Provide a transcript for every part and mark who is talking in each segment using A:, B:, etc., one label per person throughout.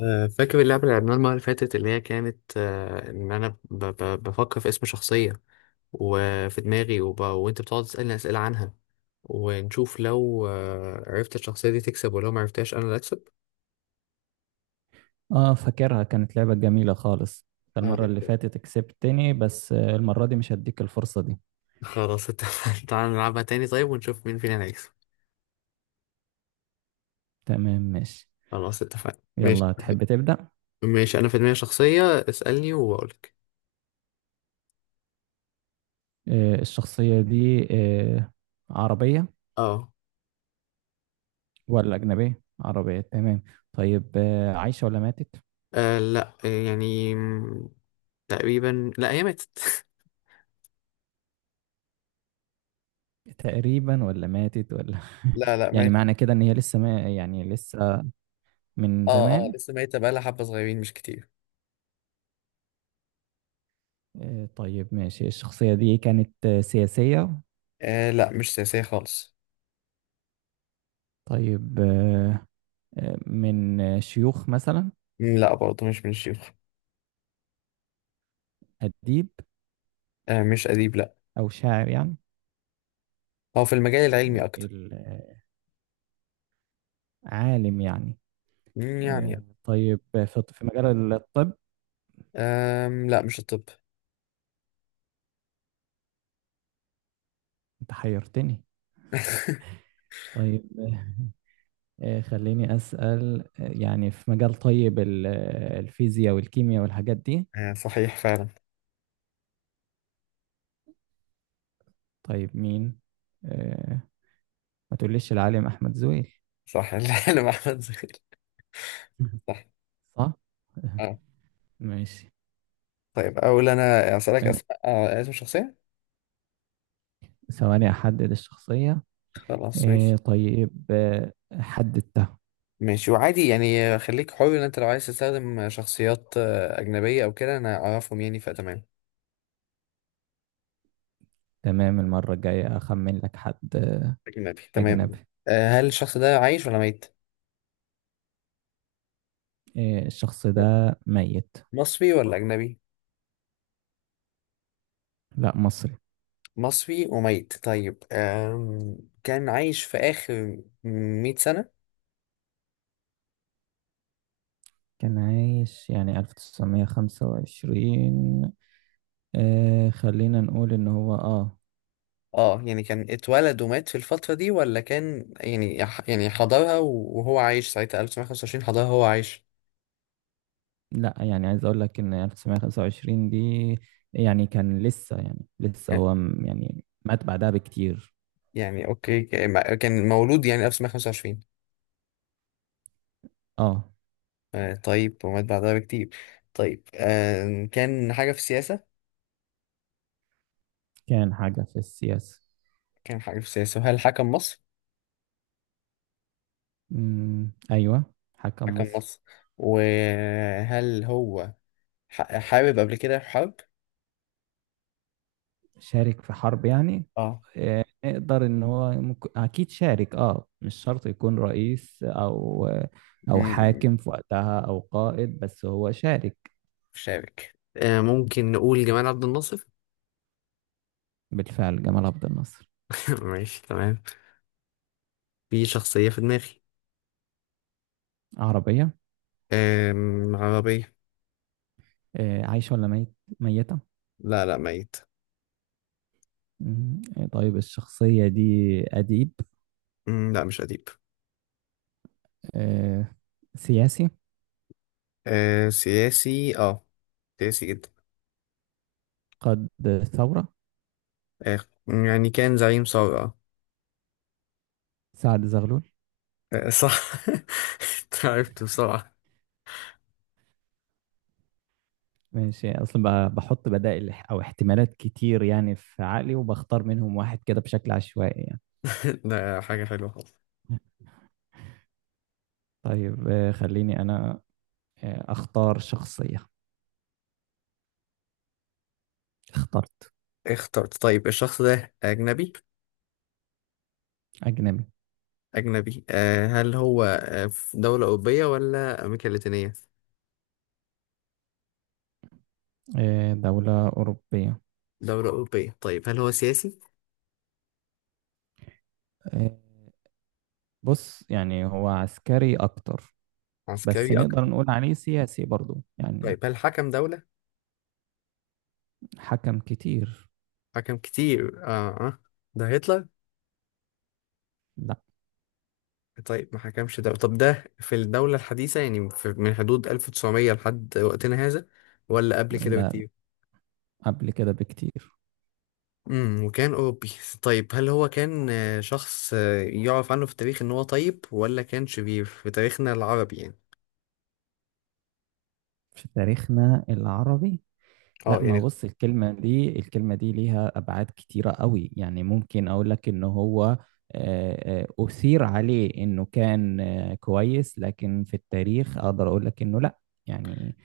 A: فاكر اللعبة اللي لعبناها المرة اللي فاتت اللي هي كانت إن أنا بفكر في اسم شخصية وفي دماغي وأنت بتقعد تسألني أسئلة عنها، ونشوف لو عرفت الشخصية دي تكسب، ولو ما عرفتهاش أنا اللي أكسب.
B: اه فاكرها كانت لعبة جميلة خالص. أنت
A: آه،
B: المرة اللي فاتت كسبتني، بس المرة دي مش هديك الفرصة دي.
A: خلاص اتفقنا. تعالى نلعبها تاني، طيب، ونشوف مين فينا اللي هيكسب.
B: تمام ماشي.
A: خلاص اتفقنا ماشي.
B: يلا تحب تبدأ؟
A: ماشي، أنا في دماغي شخصية. اسألني وأقولك.
B: الشخصية دي عربية
A: أه.
B: ولا أجنبية؟ عربية تمام. طيب، عايشة ولا ماتت؟
A: لأ، يعني تقريبا لأ، هي ماتت.
B: تقريبا ولا ماتت ولا؟
A: لا، لا،
B: يعني
A: مات.
B: معنى كده إن هي لسه، ما يعني لسه من
A: اه، اه،
B: زمان.
A: لسه ميتة بقالها حبة صغيرين مش كتير.
B: طيب ماشي. الشخصية دي كانت سياسية؟
A: آه لا، مش سياسية خالص.
B: طيب آه، آه، من آه، شيوخ مثلا؟
A: لا، برضه مش من الشيوخ.
B: أديب
A: آه مش أديب، لا.
B: أو شاعر يعني؟
A: هو في المجال العلمي أكتر.
B: ال- عالم يعني؟
A: يعني.
B: طيب في مجال الطب؟
A: لا، مش الطب.
B: أنت حيرتني. طيب خليني أسأل، يعني في مجال، طيب الفيزياء والكيمياء والحاجات دي؟
A: آه صحيح فعلا.
B: طيب مين؟ آه، ما تقوليش العالم أحمد زويل؟
A: صح. العلم أحمد زغير. صح.
B: صح؟
A: آه
B: ماشي.
A: طيب، أقول أنا أسألك
B: آه،
A: أسماء، اسم شخصية.
B: ثواني أحدد الشخصية.
A: خلاص ماشي.
B: طيب حددتها.
A: ماشي، وعادي يعني، خليك حر، إن أنت لو عايز تستخدم شخصيات أجنبية أو كده أنا أعرفهم يعني، فتمام.
B: تمام، المرة الجاية أخمن لك حد
A: أجنبي تمام.
B: أجنبي.
A: هل الشخص ده عايش ولا ميت؟
B: إيه، الشخص ده ميت.
A: مصري ولا أجنبي؟
B: لا مصري.
A: مصري وميت. طيب، كان عايش في آخر 100 سنة؟
B: كان عايش يعني 1925. آه خلينا نقول ان هو اه،
A: اه، يعني كان اتولد ومات في الفترة دي ولا كان يعني، يعني حضرها وهو عايش ساعتها 1925، حضرها وهو عايش.
B: لا يعني عايز اقول لك ان 1925 دي يعني كان لسه، يعني لسه
A: آه،
B: هو يعني مات بعدها بكتير.
A: يعني اوكي، كان مولود يعني 1925.
B: اه
A: آه طيب، ومات بعدها بكتير. طيب كان حاجة في السياسة.
B: كان حاجة في السياسة.
A: كان حاجة في السياسة، هل حكم مصر؟
B: مم، ايوه حكم
A: حكم
B: مصر.
A: مصر. وهل هو حارب قبل كده في حرب؟
B: شارك في حرب يعني؟ نقدر ان هو ممكن، اكيد شارك. اه مش شرط يكون رئيس او او
A: اه،
B: حاكم في وقتها او قائد، بس هو شارك.
A: شابك. ممكن نقول جمال عبد الناصر.
B: بالفعل جمال عبد الناصر.
A: ماشي تمام. في شخصية في دماغي.
B: عربية.
A: عربية.
B: عايشة ولا ميت؟ ميتة.
A: لا، لا، ميت.
B: مم. طيب الشخصية دي أديب؟
A: لا مش أديب.
B: آه، سياسي.
A: آه سياسي، اه، سياسي جدا.
B: قاد ثورة.
A: آه، يعني كان زعيم ثورة.
B: سعد زغلول.
A: آه. آه، صح. أنت عرفت بسرعة.
B: ماشي، اصلا بحط بدائل او احتمالات كتير يعني في عقلي، وبختار منهم واحد كده بشكل عشوائي يعني.
A: ده حاجة حلوة خالص.
B: طيب خليني أنا أختار شخصية. اخترت.
A: اخترت طيب، الشخص ده أجنبي.
B: أجنبي.
A: أجنبي. هل هو في دولة أوروبية ولا أمريكا اللاتينية؟
B: دولة أوروبية.
A: دولة أوروبية. طيب، هل هو سياسي؟
B: آه، بص يعني هو عسكري أكتر، بس
A: عسكري
B: نقدر
A: أكتر.
B: نقول عليه سياسي برضو يعني.
A: طيب هل حكم دولة؟
B: حكم كتير.
A: حكم كتير. اه، اه، ده هتلر؟
B: لا.
A: طيب، ما حكمش دولة. طب ده في الدولة الحديثة يعني، في من حدود 1900 لحد وقتنا هذا، ولا قبل كده
B: لا
A: بكتير؟
B: قبل كده بكتير.
A: وكان أوروبي. طيب، هل هو كان شخص يعرف عنه في التاريخ إن هو طيب، ولا كان شرير في تاريخنا العربي يعني؟
B: في تاريخنا العربي. لا،
A: اه
B: ما
A: يعني.
B: بص، الكلمة دي، الكلمة دي ليها أبعاد كتيرة قوي يعني. ممكن أقول لك إن هو أثير عليه إنه كان كويس، لكن في التاريخ أقدر أقول لك إنه لا يعني.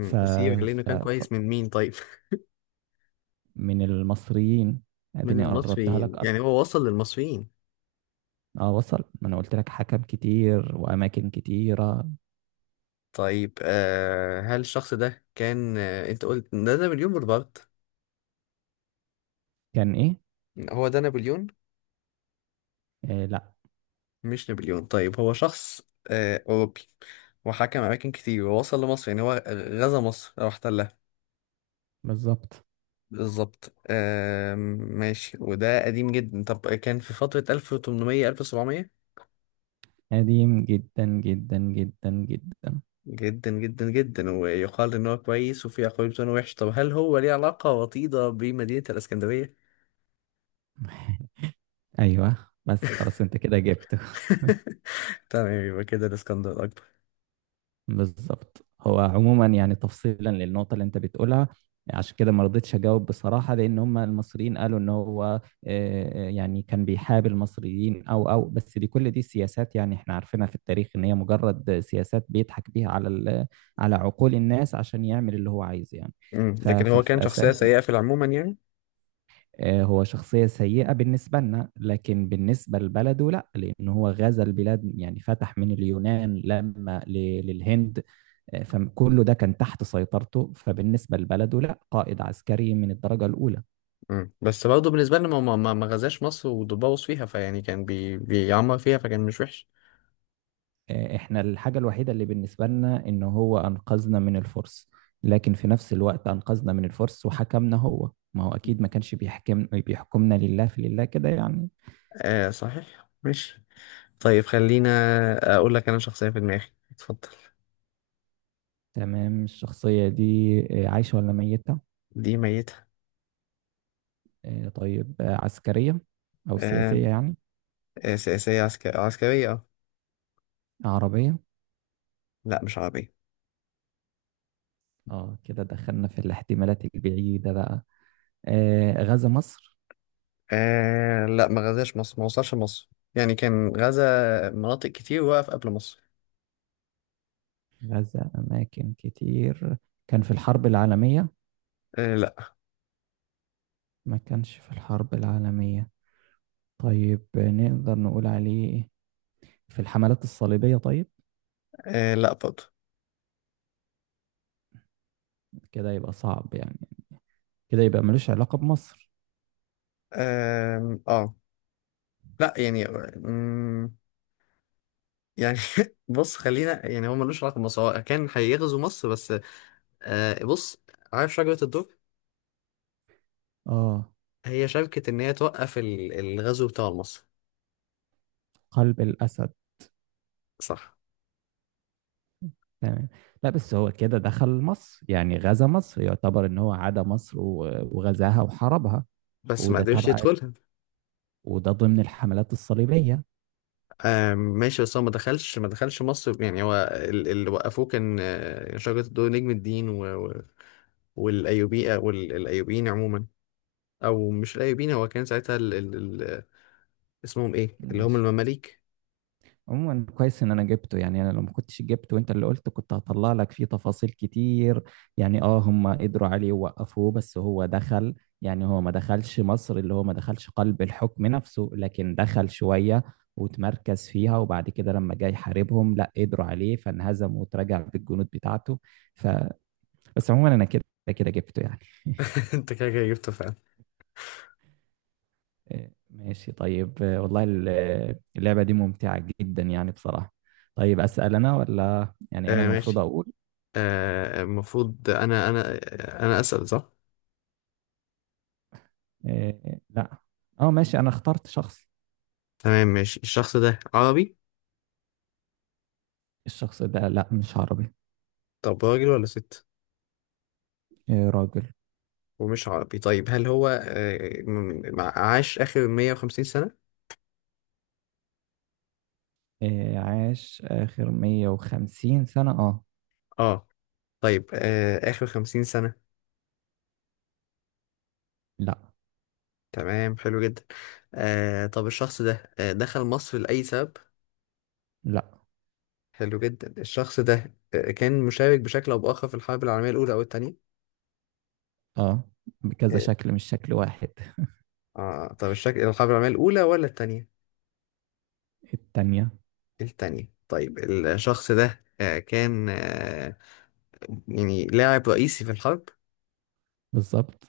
B: ف...
A: أثير لأنه
B: ف...
A: كان
B: ف...
A: كويس، من مين طيب؟
B: من المصريين.
A: من
B: أديني قربتها لك
A: المصريين، يعني
B: أكتر.
A: هو وصل للمصريين.
B: أه وصل، ما أنا قلت لك حكم كتير وأماكن كتيرة.
A: طيب، هل الشخص ده كان، انت قلت ده نابليون بونابرت.
B: كان إيه؟
A: هو ده نابليون؟
B: آه لا.
A: مش نابليون. طيب هو شخص أوروبي وحكم أماكن كتير ووصل لمصر، يعني هو غزا مصر أو احتلها.
B: بالظبط.
A: بالظبط. ماشي. وده قديم جدا، طب كان في فترة 1800 1700؟
B: قديم جدا جدا جدا جدا.
A: جدا جدا جدا. ويقال إن هو كويس، وفي أقوال بتقول إنه وحش، طب هل هو ليه علاقة وطيدة بمدينة الإسكندرية؟
B: أيوه، بس خلاص أنت كده جبته.
A: تمام، يبقى كده الإسكندر الأكبر.
B: بالظبط. هو عموما يعني تفصيلا للنقطة اللي انت بتقولها، عشان كده ما رضيتش اجاوب بصراحة. لان هم المصريين قالوا ان هو يعني كان بيحاب المصريين او بس دي، كل دي سياسات يعني. احنا عارفينها في التاريخ ان هي مجرد سياسات بيضحك بيها على على عقول الناس عشان يعمل اللي هو عايزه يعني.
A: لكن هو كان
B: ففي
A: شخصية
B: اساس
A: سيئة في العموم يعني.
B: هو شخصية سيئة بالنسبة لنا، لكن بالنسبة لبلده لا، لأنه هو غزا البلاد. يعني فتح من اليونان لما للهند. فكله ده كان تحت سيطرته، فبالنسبة لبلده لا، قائد عسكري من الدرجة الأولى.
A: بس برضه بالنسبة لنا ما غزاش مصر وبوظ فيها، فيعني كان بيعمر فيها، فكان مش وحش.
B: احنا الحاجة الوحيدة اللي بالنسبة لنا إن هو أنقذنا من الفرس، لكن في نفس الوقت أنقذنا من الفرس وحكمنا. هو ما هو أكيد ما كانش بيحكمنا لله في لله كده يعني.
A: آه صحيح ماشي. طيب خلينا، أقول لك أنا شخصية في دماغي. اتفضل.
B: تمام. الشخصية دي عايشة ولا ميتة؟
A: دي ميتة.
B: طيب عسكرية أو
A: آه،
B: سياسية يعني؟
A: آه، سياسية عسكرية، عسكرية اه.
B: عربية.
A: لا مش عربية.
B: اه كده دخلنا في الاحتمالات البعيدة بقى. غزا مصر؟
A: لا، ما غزاش مصر، ما وصلش مصر. يعني كان غزا مناطق كتير، وقف قبل مصر.
B: غزا أماكن كتير. كان في الحرب العالمية؟
A: لا.
B: ما كانش في الحرب العالمية. طيب نقدر نقول عليه في الحملات الصليبية، طيب؟
A: لا برضه.
B: كده يبقى صعب يعني. كده يبقى ملوش علاقة بمصر.
A: آه، آه. لا يعني، يعني بص، خلينا، يعني هو ملوش علاقه بمصر، هو كان هيغزو مصر بس. بص، عارف شجره الدر؟
B: اه.
A: هي شبكه ان هي توقف الغزو بتاع مصر.
B: قلب الأسد.
A: صح.
B: تمام. لا بس هو كده دخل مصر يعني غزا مصر، يعتبر ان هو عدا مصر وغزاها وحاربها،
A: بس ما
B: وده
A: قدرش
B: طبعا
A: يدخلها.
B: وده ضمن الحملات الصليبية.
A: آه ماشي، بس هو ما دخلش ما دخلش مصر. يعني هو اللي وقفوه كان شجره الدر، نجم الدين والايوبي، والايوبيين عموما. او مش الايوبيين، هو كان ساعتها اسمهم ايه؟ اللي هم
B: ماشي.
A: المماليك.
B: عموما كويس ان انا جبته، يعني انا لو ما كنتش جبته وانت اللي قلت كنت هطلع لك فيه تفاصيل كتير. يعني اه هم قدروا عليه ووقفوه، بس هو دخل. يعني هو ما دخلش مصر، اللي هو ما دخلش قلب الحكم نفسه، لكن دخل شوية وتمركز فيها، وبعد كده لما جاي يحاربهم لا قدروا عليه فانهزم وتراجع بالجنود بتاعته. ف، بس عموما انا كده كده جبته يعني.
A: انت كده كده جبته فعلا.
B: ماشي. طيب والله اللعبة دي ممتعة جدا يعني بصراحة. طيب أسأل أنا ولا يعني أنا
A: آه
B: المفروض
A: ماشي،
B: أقول
A: المفروض انا اسال، صح.
B: إيه؟ لا أه ماشي، أنا اخترت شخص.
A: تمام ماشي، الشخص ده عربي؟
B: الشخص ده لا، مش عربي.
A: طب راجل ولا ست؟
B: إيه راجل.
A: ومش عربي، طيب هل هو عاش اخر 150 سنة؟
B: إيه عاش آخر 150 سنة أه.
A: اه. طيب اخر 50 سنة.
B: لا.
A: تمام، حلو جدا. طب الشخص ده دخل مصر لأي سبب؟
B: لا.
A: حلو جدا. الشخص ده كان مشارك بشكل او باخر في الحرب العالمية الاولى او الثانية؟
B: أه بكذا
A: اه.
B: شكل، مش شكل واحد.
A: طب الشكل، الحرب العالمية الاولى ولا الثانية؟
B: التانية.
A: التانية. طيب الشخص ده كان يعني لاعب رئيسي في الحرب.
B: بالظبط.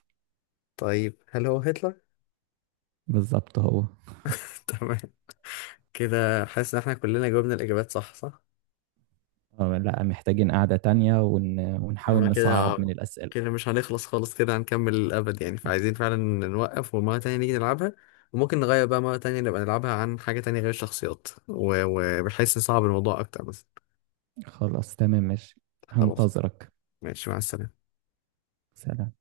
A: طيب هل هو هتلر؟
B: بالظبط هو.
A: تمام. كده حاسس ان احنا كلنا جاوبنا الاجابات صح صح.
B: أه لا، محتاجين قعدة تانية
A: احنا
B: ونحاول
A: كده،
B: نصعب من الأسئلة.
A: كده مش هنخلص خالص، كده هنكمل الابد يعني، فعايزين فعلا نوقف، ومرة تانية نيجي نلعبها. وممكن نغير بقى مرة تانية، نبقى نلعبها عن حاجة تانية غير الشخصيات وبحيث نصعب الموضوع اكتر بس.
B: خلاص تمام ماشي.
A: خلاص.
B: هنتظرك.
A: ماشي مع السلامة.
B: سلام.